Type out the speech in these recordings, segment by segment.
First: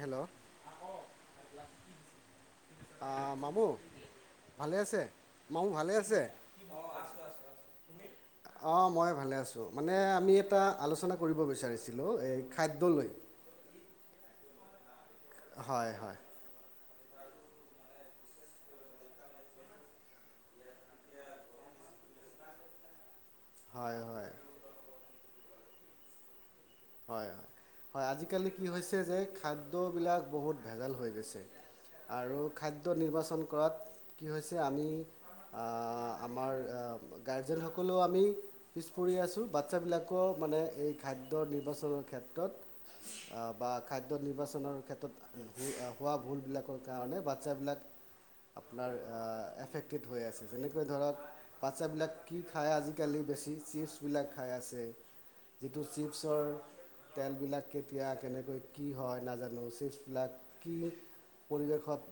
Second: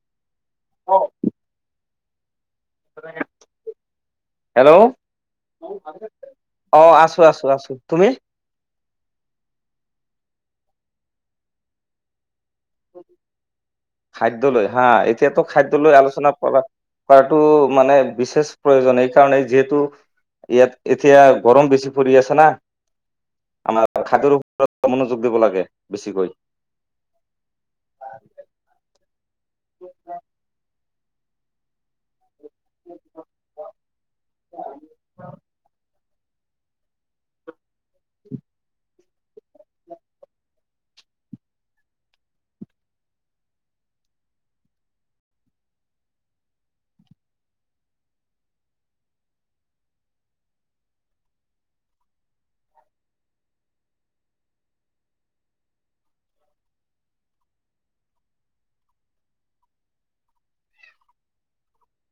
Hello অ'। আহ মামু ভালে হেল্ল'। আছে মামু ভালে আছে [inaudible] অ', আছোঁ, আছোঁ, আছোঁ। তুমি? অ', মই ভালে আছোঁ। মানে আমি এটা আলোচনা কৰিব বিচাৰিছিলো- এই খাদ্যলৈ। খাদ্য লয় হা এতিয়াটো খাদ্য লৈ হয় আলোচনা কৰা। কৰাটো মানে বিশেষ প্ৰয়োজন। এইকাৰণে যিহেতু, ইয়াত এতিয়া গৰম বেছি পৰি আছে না। আমাৰ হয় হয় খাদ্যৰ ওপৰত মনোযোগ দিব লাগে। বেছিকৈ। হয়, হয়। হয় আজিকালি কি হৈছে [unintelligible] খাদ্যবিলাক বহুত ভেজাল হৈ গৈছে। [inaudible] আৰু খাদ্য নিৰ্বাচন কৰাত, কি হৈছে? আমি, আ আমাৰ গাৰ্জেনসক সকলো আমি কৰি আছো। বাচ্ছাবলাকৰ মানে এই খাদ্য নি নিৰ্বাচনৰ ক্ষেত্ৰত বা খাদ্য নিৰ্বাচনৰ ক্ষেত্ৰত হোৱা ভুলবিলাকৰ কাৰণে বাচ্ছাবিলাক আপোনাৰ এফেক্টেড হৈ আছে। যেনেকৈ ধৰক, বাচ্ছাবিলাক কি খায় আজিকালি? বেছি চিপছবিলাক খাই আছে। যিটো চিপছৰ তেলবিলাক কেতিয়া কেনেকৈ কি হয় নাজানো, ছিইপছবিলাক কি পৰিৱেশত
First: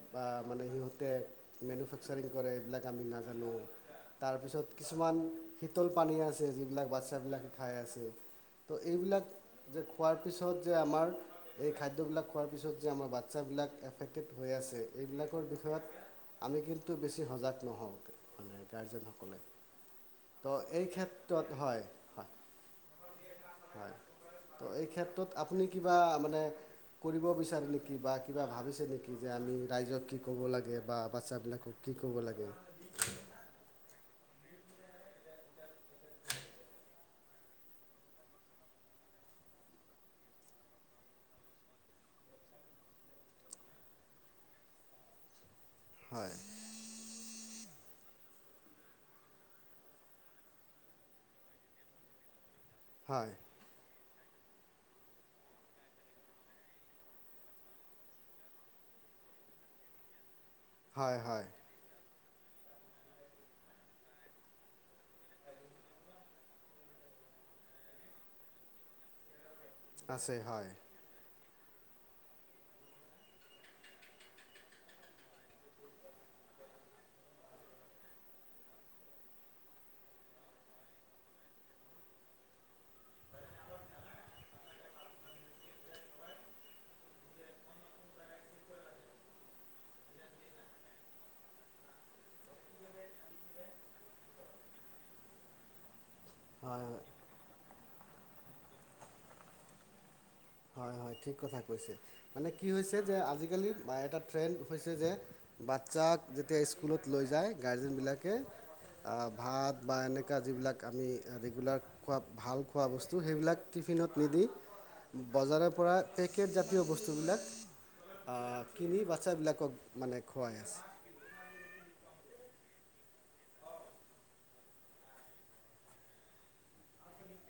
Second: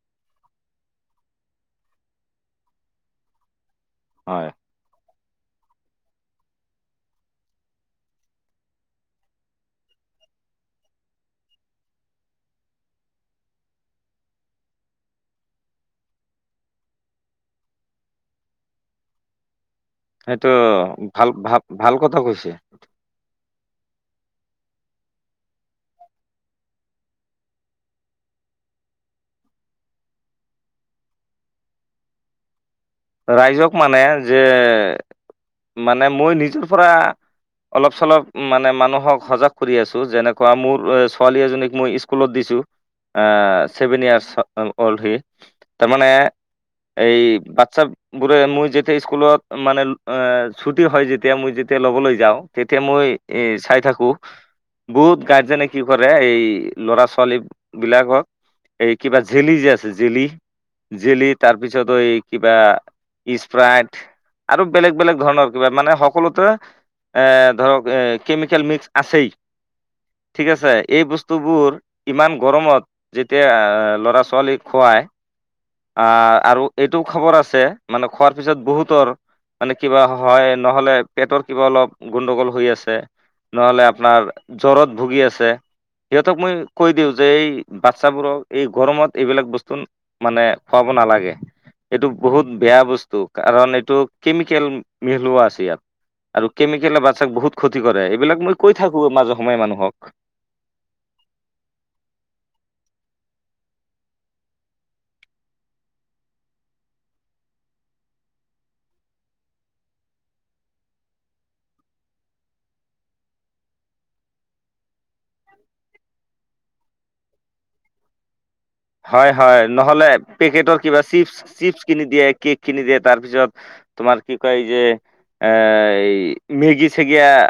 মানে সিহঁতে মেনুফেকচাৰিং কৰে এইবিলাক আমি নাজানো। হয় তাৰপিছত কিছুমান শীতল পানী আছে যিবিলাক বাচ্ছা বিলাকে খাই আছে ত' এইবিলাক যে খোৱাৰ পিছত যে আমাৰ এই খাদ্যবিলাক খোৱাৰ পিছত যে আমাৰ বাচ্ছাবিলাক এফেক্টেড হৈ আছে। এইবিলাকৰ বিষয়ত আমি কিন্তু বেছি সজাগ নহওঁ মানে গাৰ্জেনসকলে। তো সেইটো এই ভাল, ক্ষেত্ৰত ভাল। হয় ভাল কথা কৈছে। ত' এই ক্ষেত্ৰত আপুনি কিবা মানে কৰিব বিচাৰে নেকি? বা কিবা ভাবিছে নেকি? যে আমি ৰাইজক কি ক'ব লাগে। বা বাচ্ছাবিলাকক কি ক'ব লাগে? ৰাইজক মানে যে মানে মই নিজৰ পৰা অলপ চলপ মানে মানুহক সজাগ কৰি আছো। যেনেকুৱা মোৰ ছোৱালী এজনীক মই স্কুলত দিছো। এ ছেভেন ইয়াৰ্চ হ'লহি। তাৰমানে হয় এই বাচ্ছা বোৰে মোৰ যেতিয়া স্কুলত মানে এ ছুটি হয় যেতিয়া মই যেতিয়া ল'বলৈ যাওঁ। তেতিয়া মই হয় এই চাই থাকোঁ। বহুত গাৰ্জেনে কি কৰে, এই ল'ৰা ছোৱালী বিলাকক এই কিবা জেলি যে আছে জেলি হয় জেলি হয় তাৰপিছত' এই কিবা স্প্ৰাইট আৰু বেলেগ বেলেগ ধৰণৰ কিবা মানে সকলোতে এ ধৰক এ কেমিকেল মিক্স আছেই। ঠিক আছে এই বস্তু বস্তুবোৰ ইমান গৰমত যেতিয়া ল'ৰা এ ছোৱালীক খুৱাই আ' আৰু এইটো খৱৰ আছে মানে খোৱাৰ পিছত বহুতৰ মানে কিবা হয়, নহ'লে পেটৰ কিবা অলপ গোণ্ডগোল হৈ আছে, নহ'লে আপোনাৰ জ্বৰত ভুগি আছে। সিহঁতক মই কৈ দিওঁ যে এই বাচ্ছাবোৰক এই গৰমত এইবিলাক বস্তু মানে খোৱাব নালাগে। এইটো বহুত বেয়া বস্তু, কাৰণ এইটো কেমিকেল মিহলোৱা আছে ইয়াত। আৰু হয় কেমিকেলে বাচ্ছাক বহুত ক্ষতি কৰে এইবিলাক মই কৈ থাকোঁ মাজে সময়ে মানুহক। হয় হয় ঠিক কথা কৈছে, মানে কি হৈছে যে আজিকালি এটা ট্ৰেণ্ড হৈছে যে বাচ্ছাক যেতিয়া স্কুলত লৈ যায় গাৰ্জেনবিলাকে ভাত বা এনেকুৱা যিবিলাক আমি ৰেগুলাৰ খোৱা ভাল খোৱা বস্তু সেইবিলাক টিফিনত নিদি বজাৰৰ পৰা পেকেট জাতীয় বস্তুবিলাক কিনি হয়, হয়, বাচ্ছাবিলাকক নহলে মানে খুৱাই আছে পেকেটৰ কিবা চি্পছ চি্পছ কিনি দিয়ে। কেক কিনি দিয়ে তাৰপিছত তোমাৰ কি কয়, যে আহ মেগী চেগি আহ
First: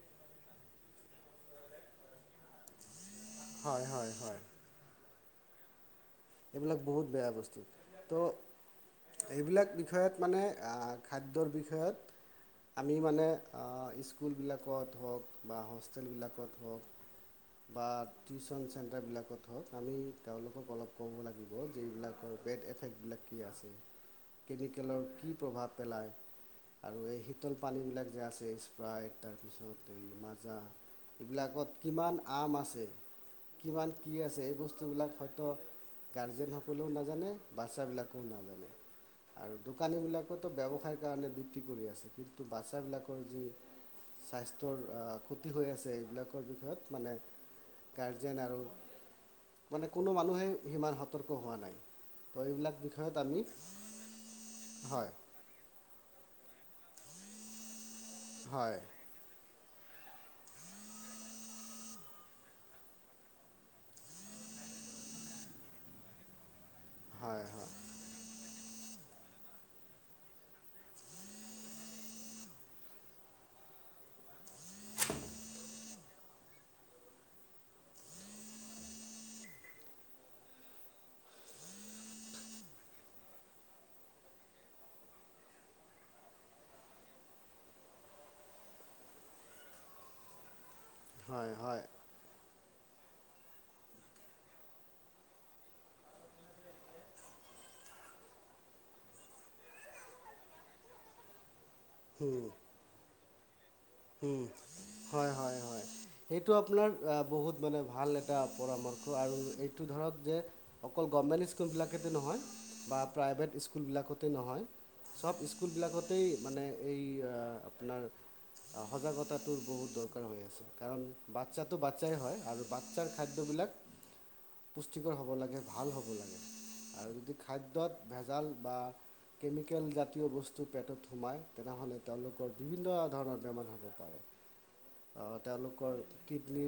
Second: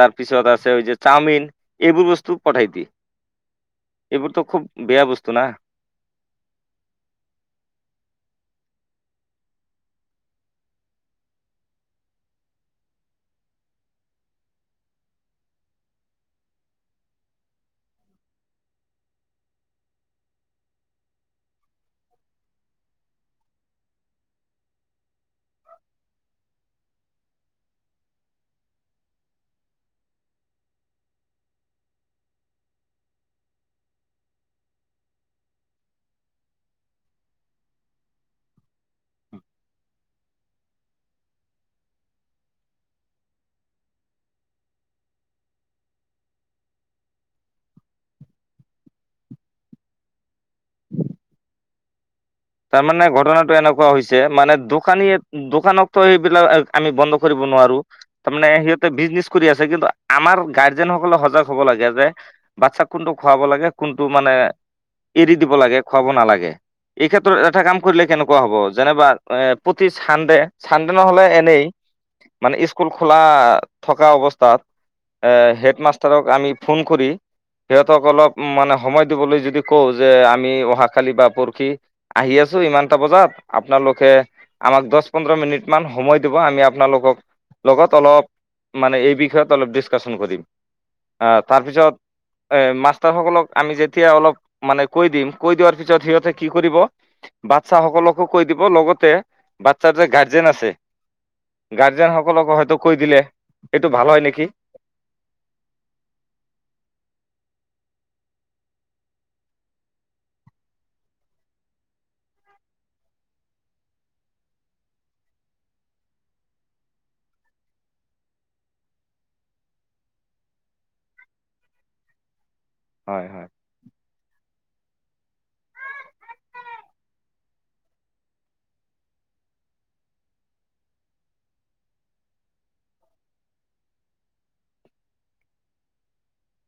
তাৰপিছত আছে ঐযে চাওমিন এইবোৰ বস্তু পঠাই দিয়ে। হয় হয় হয় এইবোৰতো খুব বেয়া বস্তু। [unintelligible] এইবিলাক বহুত বেয়া বস্তু তো এইবিলাক বিষয়ত মানে খাদ্যৰ বিষয়ত আমি মানে স্কুলবিলাকত হওক, বা হোষ্টেলবিলাকত হওক, বা টিউচন চেণ্টাৰবিলাকত হওক, আমি তেওঁলোকক অলপ ক'ব লাগিব যে এইবিলাকৰ বেড এফেক্টবিলাক কি আছে। কেমিকেলৰ কি প্ৰভাৱ পেলায় আৰু এই শীতল পানীবিলাক যে আছে, স্প্ৰাইট তাৰপিছত এই মাজা এইবিলাকত কিমান আম আছে কিমান কি আছে, এই বস্তুবিলাক হয়তো গাৰ্জেন সকলেও নাজানে, বাচ্ছাবিলাকেও নাজানে, আৰু দোকানীবিলাকতো ব্যৱসায়ৰ কাৰণে বিক্ৰী কৰি, আছে কিন্তু বাচ্ছাবিলাকৰ যি স্বাস্থ্যৰ ক্ষতি হৈ আছে এইবিলাকৰ বিষয়ত মানে গাৰ্জেন আৰু মানে কোনো মানুহে সিমান সতৰ্ক হোৱা নাই। এইবিলাক তাৰমানে বিষয়ত আমি ঘটনাটো এনেকুৱা হৈছে মানে হয় দোকানীয়ে দোকানক ত সেইবিলাক আমি বন্ধ কৰিব নোৱাৰোঁ তাৰ মানে হয় সিহঁতে বিজনিছ কৰি আছে কিন্তু আমাৰ গাৰ্জেন সকলে সজাগ হব লাগে, যে বাচ্ছাক কোনটো খোৱাব লাগে কোনটো মানে এৰি দিব লাগে খোৱাব নালাগে এইক্ষে হয় এটা হয় কাম কৰিলে কেনেকুৱা হ'ব, যেনেবা এ প্ৰতি চানডে, চানডে নহলে এনেই মানে স্কুল খোলা থকা অৱস্থাত এ হেডমাষ্টাৰক আমি ফোন কৰি সিহঁতক অলপ মানে সময় দিবলৈ যদি কওঁ, যে আমি অহাাকালি বা পৰহি আহি আছো ইমান তা বজাত আপোনালোকে আমাক দছ পোন্ধৰ মিনিট মান সময় দিব। আমি আপোনালোকক লগত অলপ মানে এই বিষয়ত অলপ ডিচকাচন কৰিম। আহ, হয় হয় তাৰপিছত এ মাষ্টাৰ সকলক আমি যেতিয়া অলপ মানে কৈ দিম কৈ দিয়াৰ পিছত সিহঁতে কি কৰিব? বাচ্ছা সকলকো কৈ দিব লগতে বাচ্ছাৰ যে গাৰ্জেন আছে। গাৰ্জেন সকলকো হয়তো কৈ দিলে। এইটো ভাল হয় উম, নেকি হয় হয় হয় সেইটো আপনাৰ বহুত বেলেগ ভাল এটা পৰামৰ্শ আৰু এইটো ধৰক যে, অকল গমমেণ্ট স্কুলবিলাকতে নহয় বা প্ৰাইভেট স্কুলবিলাকতে নহয় চব স্কুলবিলাকতেই মানে এই আপোনাৰ সজাগতাটো বহুত দৰকাৰ হৈ আছে। কাৰণ বাচ্ছাটো বাচ্ছাই হয় আৰু বাচ্ছাৰ হয় হয় খাদ্যবিলাক পুষ্টিকৰ হ'ব, লাগে ভাল হ'ব, লাগে আৰু যদি খাদ্যত ভেজাল বা কেমিকেল জাতীয় বস্তু, পেটত সোমায় তেনেহ'লে তেওঁলোকৰ বিভিন্ন ধৰণৰ বেমাৰ হব পাৰে তেওঁলোকৰ কিডনী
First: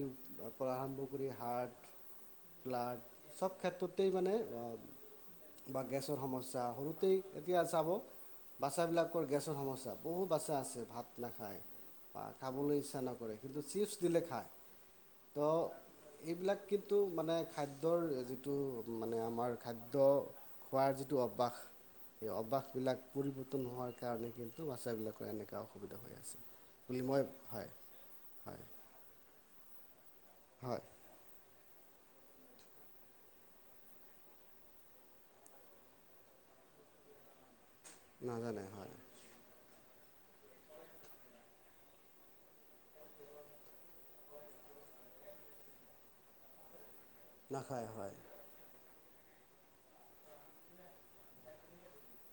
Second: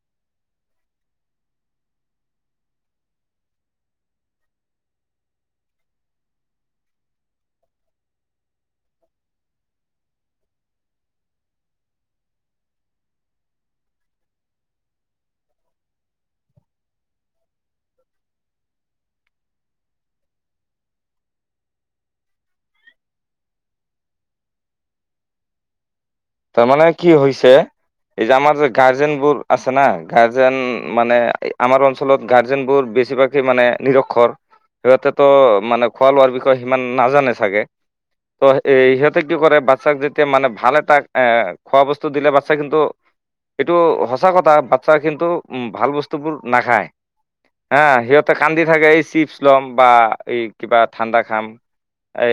পৰা আৰম্ভ কৰি হাৰ্ট প্লাট চব ক্ষেত্ৰটেই মানে বা গেছৰ সমস্যা সৰুতেই এতিয়া চাব বাচ্ছা বিলাকৰ গেছৰ সমস্যা। বহু বাচ্ছা আছে ভাত নাখায় ভাত খাবলৈ ইচ্ছা নকৰে কিন্তু চিপছ দিলে খায়, তো এইবিলাক কিন্তু মানে খাদ্যৰ যিটো মানে আমাৰ খাদ্য খোৱাৰ যিটো অভ্যাস, সেই অভ্যাসবিলাক পৰিৱৰ্তন নহোৱাৰ কাৰণে কিন্তু বাচ্ছা বিলাকৰ এনেকুৱা অসুবিধা হৈ আছে। তাৰমানে বুলি কি মই হৈছে হয় এই যে আমাৰ হয় যে গাৰ্জেন বোৰ আছে ন। গাৰ্জেন হয় মানে আমাৰ অঞ্চলত গাৰ্জেনবোৰ বেছিভাগেই মানে নিৰক্ষৰ, সিহঁতেতো মানে খোৱা লোৱাৰ বিষয়ে সিমান নাজানে চাগে। নাজানে ত হয় ইহঁতে কি কৰে বা চাক যেতিয়া মানে ভাল তাক এ খোৱা বস্তু দিলে বাচ্ছা কিন্তু এইটো সঁচা কথা বাচ্ছা কিন্তু উ ভাল বস্তুবোৰ নাখায়। হা নাখায় হয় সিহঁতে কান্দি থাকে এই চিপ [unintelligible] বা এই কিবা ঠাণ্ডা খাম। এ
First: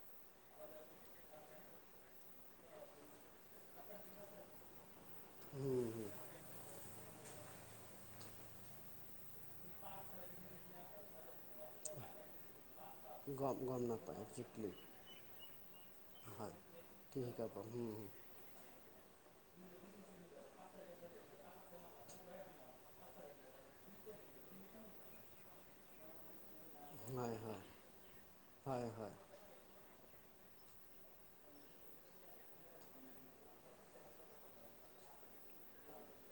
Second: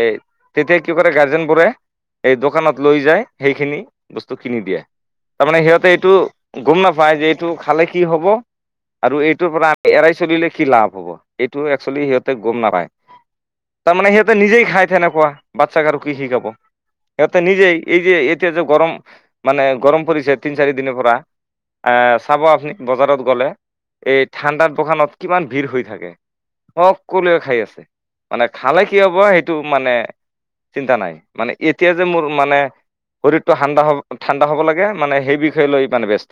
তেতিয়া কি কৰে গাৰ্জেন বোৰে, এই দোকানত লৈ যায়। সেইখিনি বস্তু কিনি দিয়ে। তাৰমানে সিহঁতে এইটো গম নাপায় যে টো খালে কি হ'ব আৰু এইটোৰ পৰা এৰাই চলিলে কি লাভ হ'ব, এইটো এক্চুৱেলি সিহঁতে গম নাপায়। গম গম তাৰমানে নাপায় সিহঁতে নিজেই একজেক্টলি খাই তেনেকুৱা। বাচ্ছাক আৰু কি শিকাব? হয় ঠিক সিহঁতে আছে নিজেই এই এতিয়া যে গৰম মানে গৰম পৰিছে তিন চাৰি দিনৰ পৰা। আহ চাব আপুনি বজাৰত গ'লে, এই ঠাণ্ডাত দোকানত কিমান ভিৰ হৈ থাকে। হয় সকলোৱে খাই হয় আছে। মানে খালে হয় হয় কি হ'ব সেইটো মানে চিন্তা নাই। মানে এতিয়া যে মোৰ মানে শৰীৰটো সান্দা হ'ব, ঠাণ্ডা হ'ব লাগে, মানে সেই বিষয়ে লৈ মানে ব্যস্ত।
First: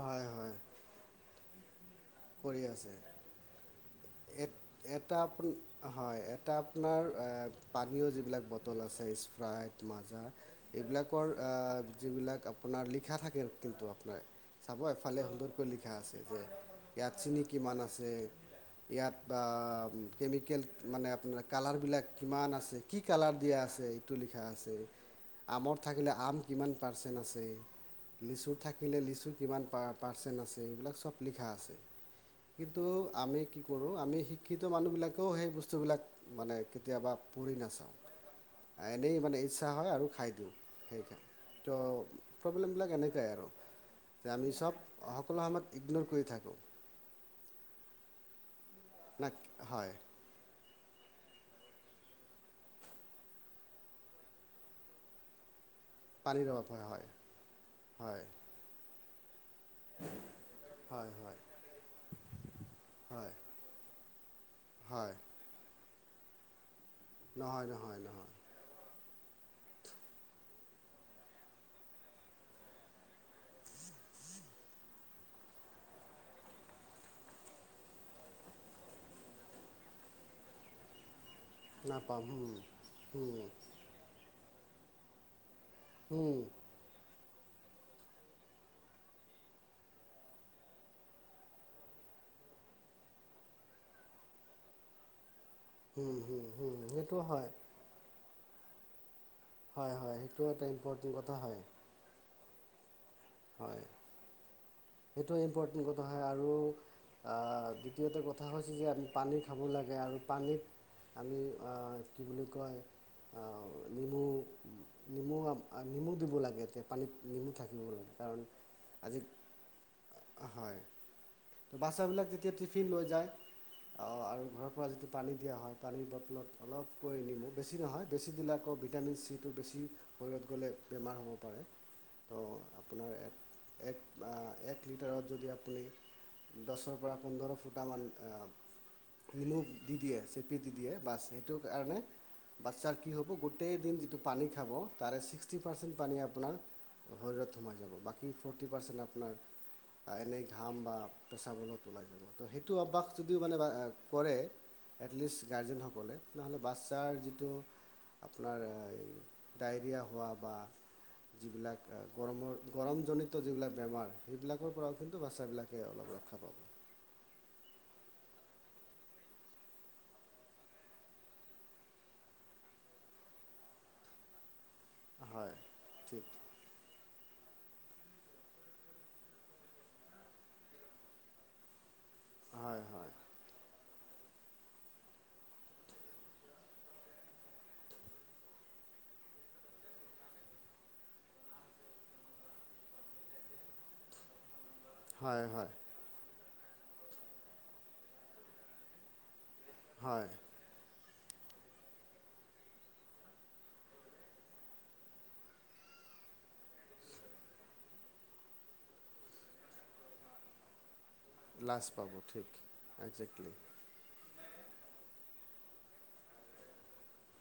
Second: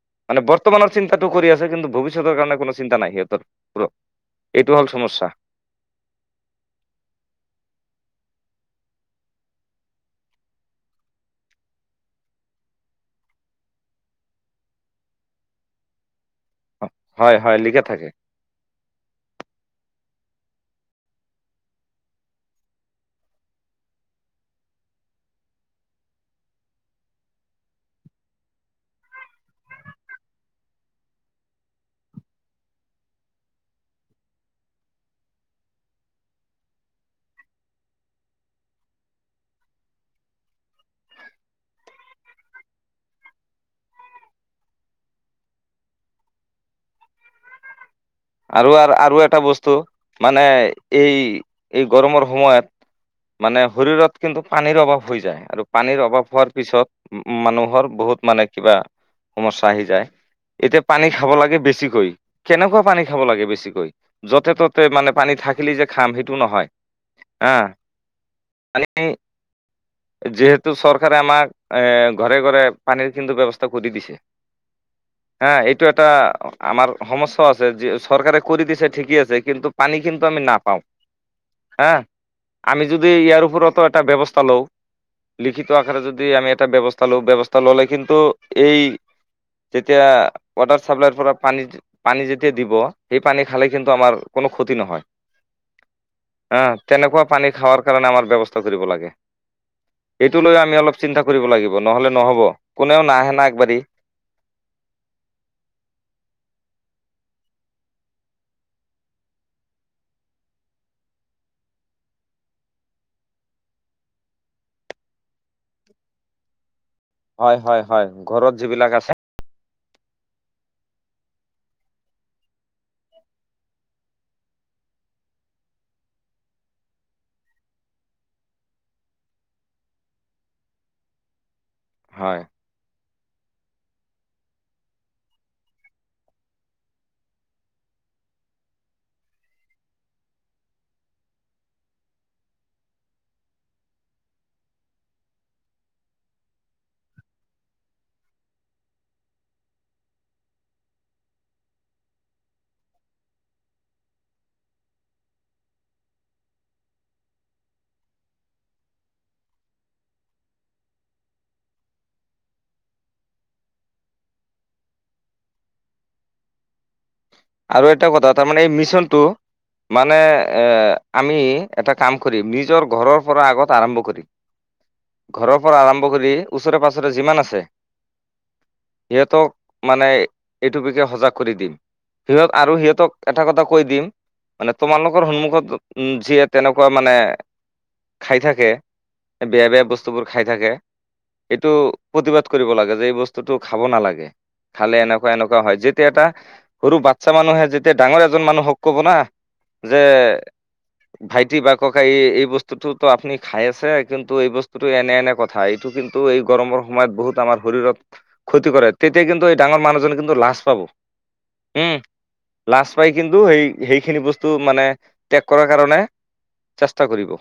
হয় মানে হয় বৰ্তমানৰ চিন্তাটো কৰি আছোঁ। তেতিয়া কিন্তু ভবিষ কৰি আছে। এট এইটো হ'ল এটা সমস্যা আপনা। হয়, এটা আপোনাৰ এ পানীয় যিবিলাক ব বটল আছে স্প্ৰাইট, মাজা। এইবিলাকৰ আ যিবিলাক আপোনাৰ লিখা থাকে, কিন্তু আপোনাৰ, চাব এফালে সুন্দৰকৈ লিখা আছে যে ইয়াত হয় চিনি হয় কিমান লিখা থাকে আছে? ইয়াত বা কেমিকেল, মানে আপোনাৰ কালাৰবিলাক কিমান আছে? কি কালাৰ দিয়া আছে, এইটো লিখা আছে। আমৰ থাকিলে আম কিমান পাৰ্চেণ্ট আছে, লিচু থাকিলে লিচু কিমান পা পাৰ্চেণ্ট আছে, এইবিলাক চব লিখা আছে। কিন্তু আমি কি কৰোঁ? আমি শিক্ষিত মানুহবিলাকেও সেই বস্তুবিলাক মানে কেতিয়াবা পঢ়ি নাচাওঁ। এনেই মানে ইচ্ছা হয় আৰু খাই দিওঁ। সেইকাৰণে। তো, প্ৰব্লেমবিলাক এনেকুৱাই আৰু। যে আমি চব সকলো সময়ত ইগন'ৰ কৰি থাক আৰু, আৰু না এটা বস্তু হয় মানে এই, এই গৰমৰ সময়ত মানে শৰীৰত কিন্তু পানীৰ অভাৱ হৈ যায় আৰু পানীৰ অভাৱ হোৱাৰ অভাৱ হয় পিছত মা মানুহৰ হয় বহুত মানে কিবা সমস্যা আহি যায়। এতিয়া পানী হয় খাব হয় লাগে বেছিকৈ। কেনেকুৱা পানী চাব হয় হয় লাগে বেছিকৈ। য'তে ত'তে মানে হয় পানী থাকিলে যে খাম সেইটো নহয়। হা নহয়, নহয়, নহয়। পানী যিহেতু চৰকাৰে আমাক এ ঘৰে ঘৰে পানীৰ কিন্তু ব্যৱস্থা কৰি দিছে। হা, এইটো এটা আমাৰ সমস্যাও আছে চৰকাৰে কৰি দিছে ঠিকেই আছে। কিন্তু পানী কিন্তু আমি নাপাওঁ। হা। নাপাম হুম আমি যদি হুম ইয়াৰ ওপৰতো এটা ব্যৱস্থা লওঁ। লিখিত আকাৰে যদি হুম আমি এটা ব্যৱস্থা লওঁ, ব্যৱ ল'লে কিন্তু এই, যেতিয়া ৱাটাৰ চাপ্লাইৰ পৰা পানী পানী যেতিয়া দিব সেই পানী খালে কিন্তু আমাৰ কোনো ক্ষতি নহয়। হুম হুম হুম অ'। সেইটো তেনেকুৱা হয় পানী খাৱাৰ কাৰণে আমাৰ ব্যৱস [unintelligible] কৰিব লাগে। হয় হয় এইটো সেইটো লৈ এটা আমি অলপ ইম্পৰ্টেণ্ট চিন্তা কথা কৰিব হয় লাগিব। নহ'লে নহ'ব। কোনেও নাই। হয়। সেইটো ইম্পৰ্টেণ্ট কথা হয় আৰু আহ, দ্বিতীয়তে কথা হৈছে যে আমি পানী খাব লাগে আৰু পানীত আমি আহ কি বুলি কয় অ নেমু নেমু নেমু দিব লাগে পানীত নেমু হয় থাকিব হয় হয় লাগে। কাৰণ ঘৰত যিবিলাক আছে আজি হয় ত' বাচ্ছাবিলাক তেতিয়া টিফিন লৈ যায় অহ, আৰু ঘৰৰ পৰা যিটো পানী দিয়া হয়, পানীৰ বটলত অলপকৈ নিমু বেছি নহয় বেছি দিলে আকৌ ভিটামিন চিটো বেছি শৰীৰত গ'লে বেমাৰ হ'ব পাৰে। হয়। তো আপোনাৰ এক, এক আ এক লিটাৰত যদি আপুনি দছৰ পৰা পোন্ধৰ ফুটামান অহ, নিমু দি দিয়ে চেপি দি দিয়ে, বাচ সেইটো কাৰণে বাচ্ছাৰ কি হ'ব গোটেই দিন যিটো পানী খাব তাৰে ছিক্সটি পাৰ্চেণ্ট পানী আপোনাৰ শৰীৰত সোমাই যাব। বাকী ফ'ৰ্টি পাৰ্চেণ্ট আপোনাৰ এনেই ঘাম বা পেচাবৰ লগত ওলাই যাব, ত' সেইটো অভ্যাস যদিও মানে আ কৰে এটলিষ্ট গাৰ্জেনসকলে তেনেহলে বাচ্ছাৰ যিটো আপোনাৰ অহ ডায়েৰিয়া হোৱা বা যিবিলাক অহ গৰমৰ গৰমজনিত যিবিলাক বেমাৰ সেইবিলাকৰ পৰাও কিন্তু বাচ্ছাবিলাকে অলপ ৰক্ষা পাব। আৰু এটা কথা - তাৰমানে এই মিছনটো মানে অহ, আমি এটা কাম কৰিম, নিজৰ ঘৰৰ পৰা আগত আৰম্ভ কৰিম। হয় ঘৰৰ পৰা আৰম্ভ ঠিক কৰি ওচৰে-পাঁজৰে যিমান আছে [unintelligible] সিহঁতক মানে এইটো বিষয়ে সজাগ কৰি দিম। সিহঁত আৰু হয় হয় সিহঁতক এটা কথা কৈ দিম মানে তোমালোকৰ সন্মুখত যিয়ে তেনেকুৱা মানে খাই থাকে, বেয়া বেয়া বস্তুবোৰ খাই থাকে, এইটো প্ৰতিবাদ কৰিব লাগে যে এই বস্তুটো খাব নালাগে। খালে এনেকুৱা এনেকুৱা হয় যিটো এটা সৰু বাচ্ছা মানুহে যেতিয়া ডাঙৰ এজন মানুহক ক'ব না যে হয় ভাইটি বা ককাই এই এই বস্তুটোতো আপুনি খাই আছে কিন্তু এই বস্তুটো এনে এনে কথা। এইটো কিন্তু এই গৰমৰ সময়ত বহুত আমাৰ শৰীৰত ক্ষতি কৰে, তেতিয়া কিন্তু এই ডাঙৰ মানুহজনে কিন্তু লাজ পাব। লাজ উম, পাব ঠিক লাজ পাই কিন্তু একজেক্টলি সেই সেইখিনি বস্তু মানে ত্যাগ কৰাৰ কাৰণে চেষ্টা কৰিব।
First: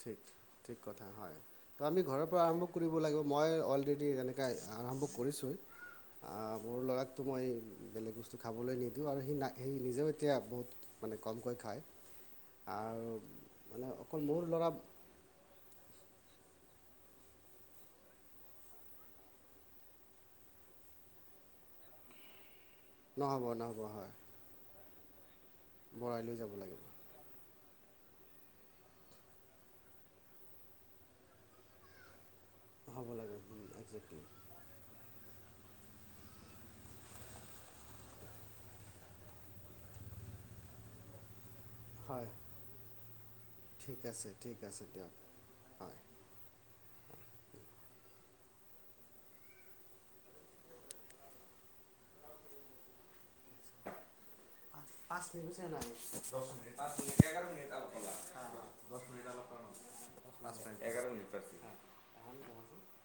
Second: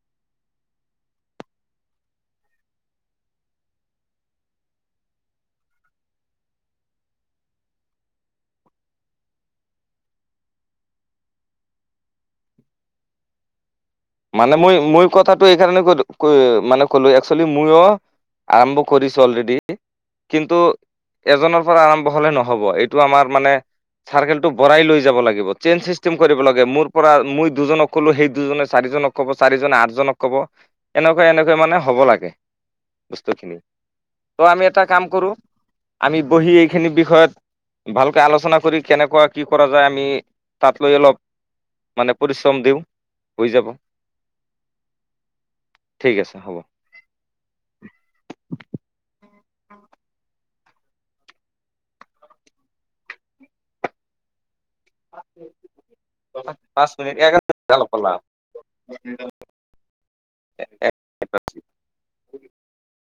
ঠিক ঠিক কথা হয় তো আমি ঘৰৰ পৰা আৰম্ভ কৰিব লাগে মই অলৰেডি সেনেকাই আৰম্ভ কৰিছো আ মোৰ লৰাক তুমি বেলেগ বস্তু খাবলৈ নিদো আৰু সেই না সি নিজেও এতিয়া বহুত মানে কমকৈ খায় আৰু মানে অকল মোৰ মানে ল'ৰা মই মই কথাটো এই কাৰণে কলো ক মানে ক'লো একচুৱেলি মইওঅ আৰম্ভ কৰিছো অলৰেডি কিন্তু এজনৰ পৰা আৰম্ভ হলে নহ হব এইটো আমাৰ নহ'ব মানে নহ'ব হয় চাৰ্কেলটো বঢ়াই লৈ যাব লাগিব চেইন চিষ্টেম বৰাই লৈ কৰিব যাব লাগে লাগিব মোৰ পৰা মই দুজনক কলো সেই দুজন আ চাৰিজনক কব চাৰিজনে আঠজনক কব এনেকুৱা এনেকা মানুহ হ'ব লাগে হ'ব লাগে বস্তুখিনি একজেক্টলি ত আমি এটা কাম কৰো আমি বহি এইখিনি বিষয়ত ভালকে আলোচনা কৰি কেনেকুৱা কি কৰা যায় আমি তাত লৈ অলপ মানে হয় পৰিশ্ৰম দিওঁ হৈ যাব ঠিক আছে ঠিক আছে দিয়ক হয় ঠিক আছে হ'ব। হয় পাঁচ পাঁচ মিনিট হৈছে নাই, এঘৰো পাঁচ মিনিট এগারো আলাপ করলাম। হা এঘাৰ মিনিট হৈছে